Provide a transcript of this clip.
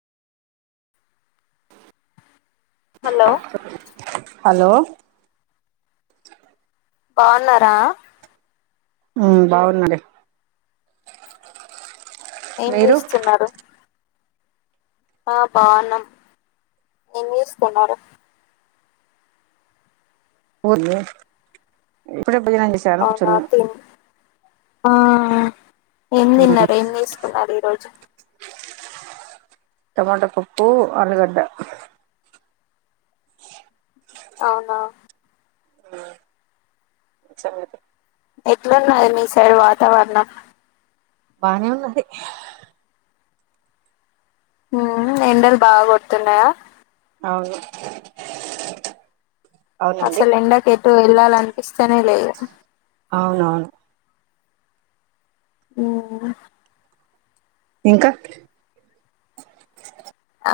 hollow hello బాన్నారా ఊ బాగున్నాలే ఏం చేస్తున్నారు ఆ బాన్నాం ఏం చేస్తున్నారు పోలే ఇప్పుడే భోజనం చేసానం అవునా కుచున్నాం తిన్ ఆ.... ఏం తిన్నారు ఏం చేసుకున్నారు ఈ రోజు అది దోస టమాటా పప్పు ఆలుగడ్డ అవ్నా సంగిత ఎట్లున్నాది మీ సైడ్ వాతావరణం బానే ఉన్నది ఊ ఎండలు బాగ్ కొడుతున్నాయా అవును అవునండి అసలు ఎండకి వెళ్ళాలా అనిపిస్తు తన లేవు అవునవును ఊ ఓ ఇంకా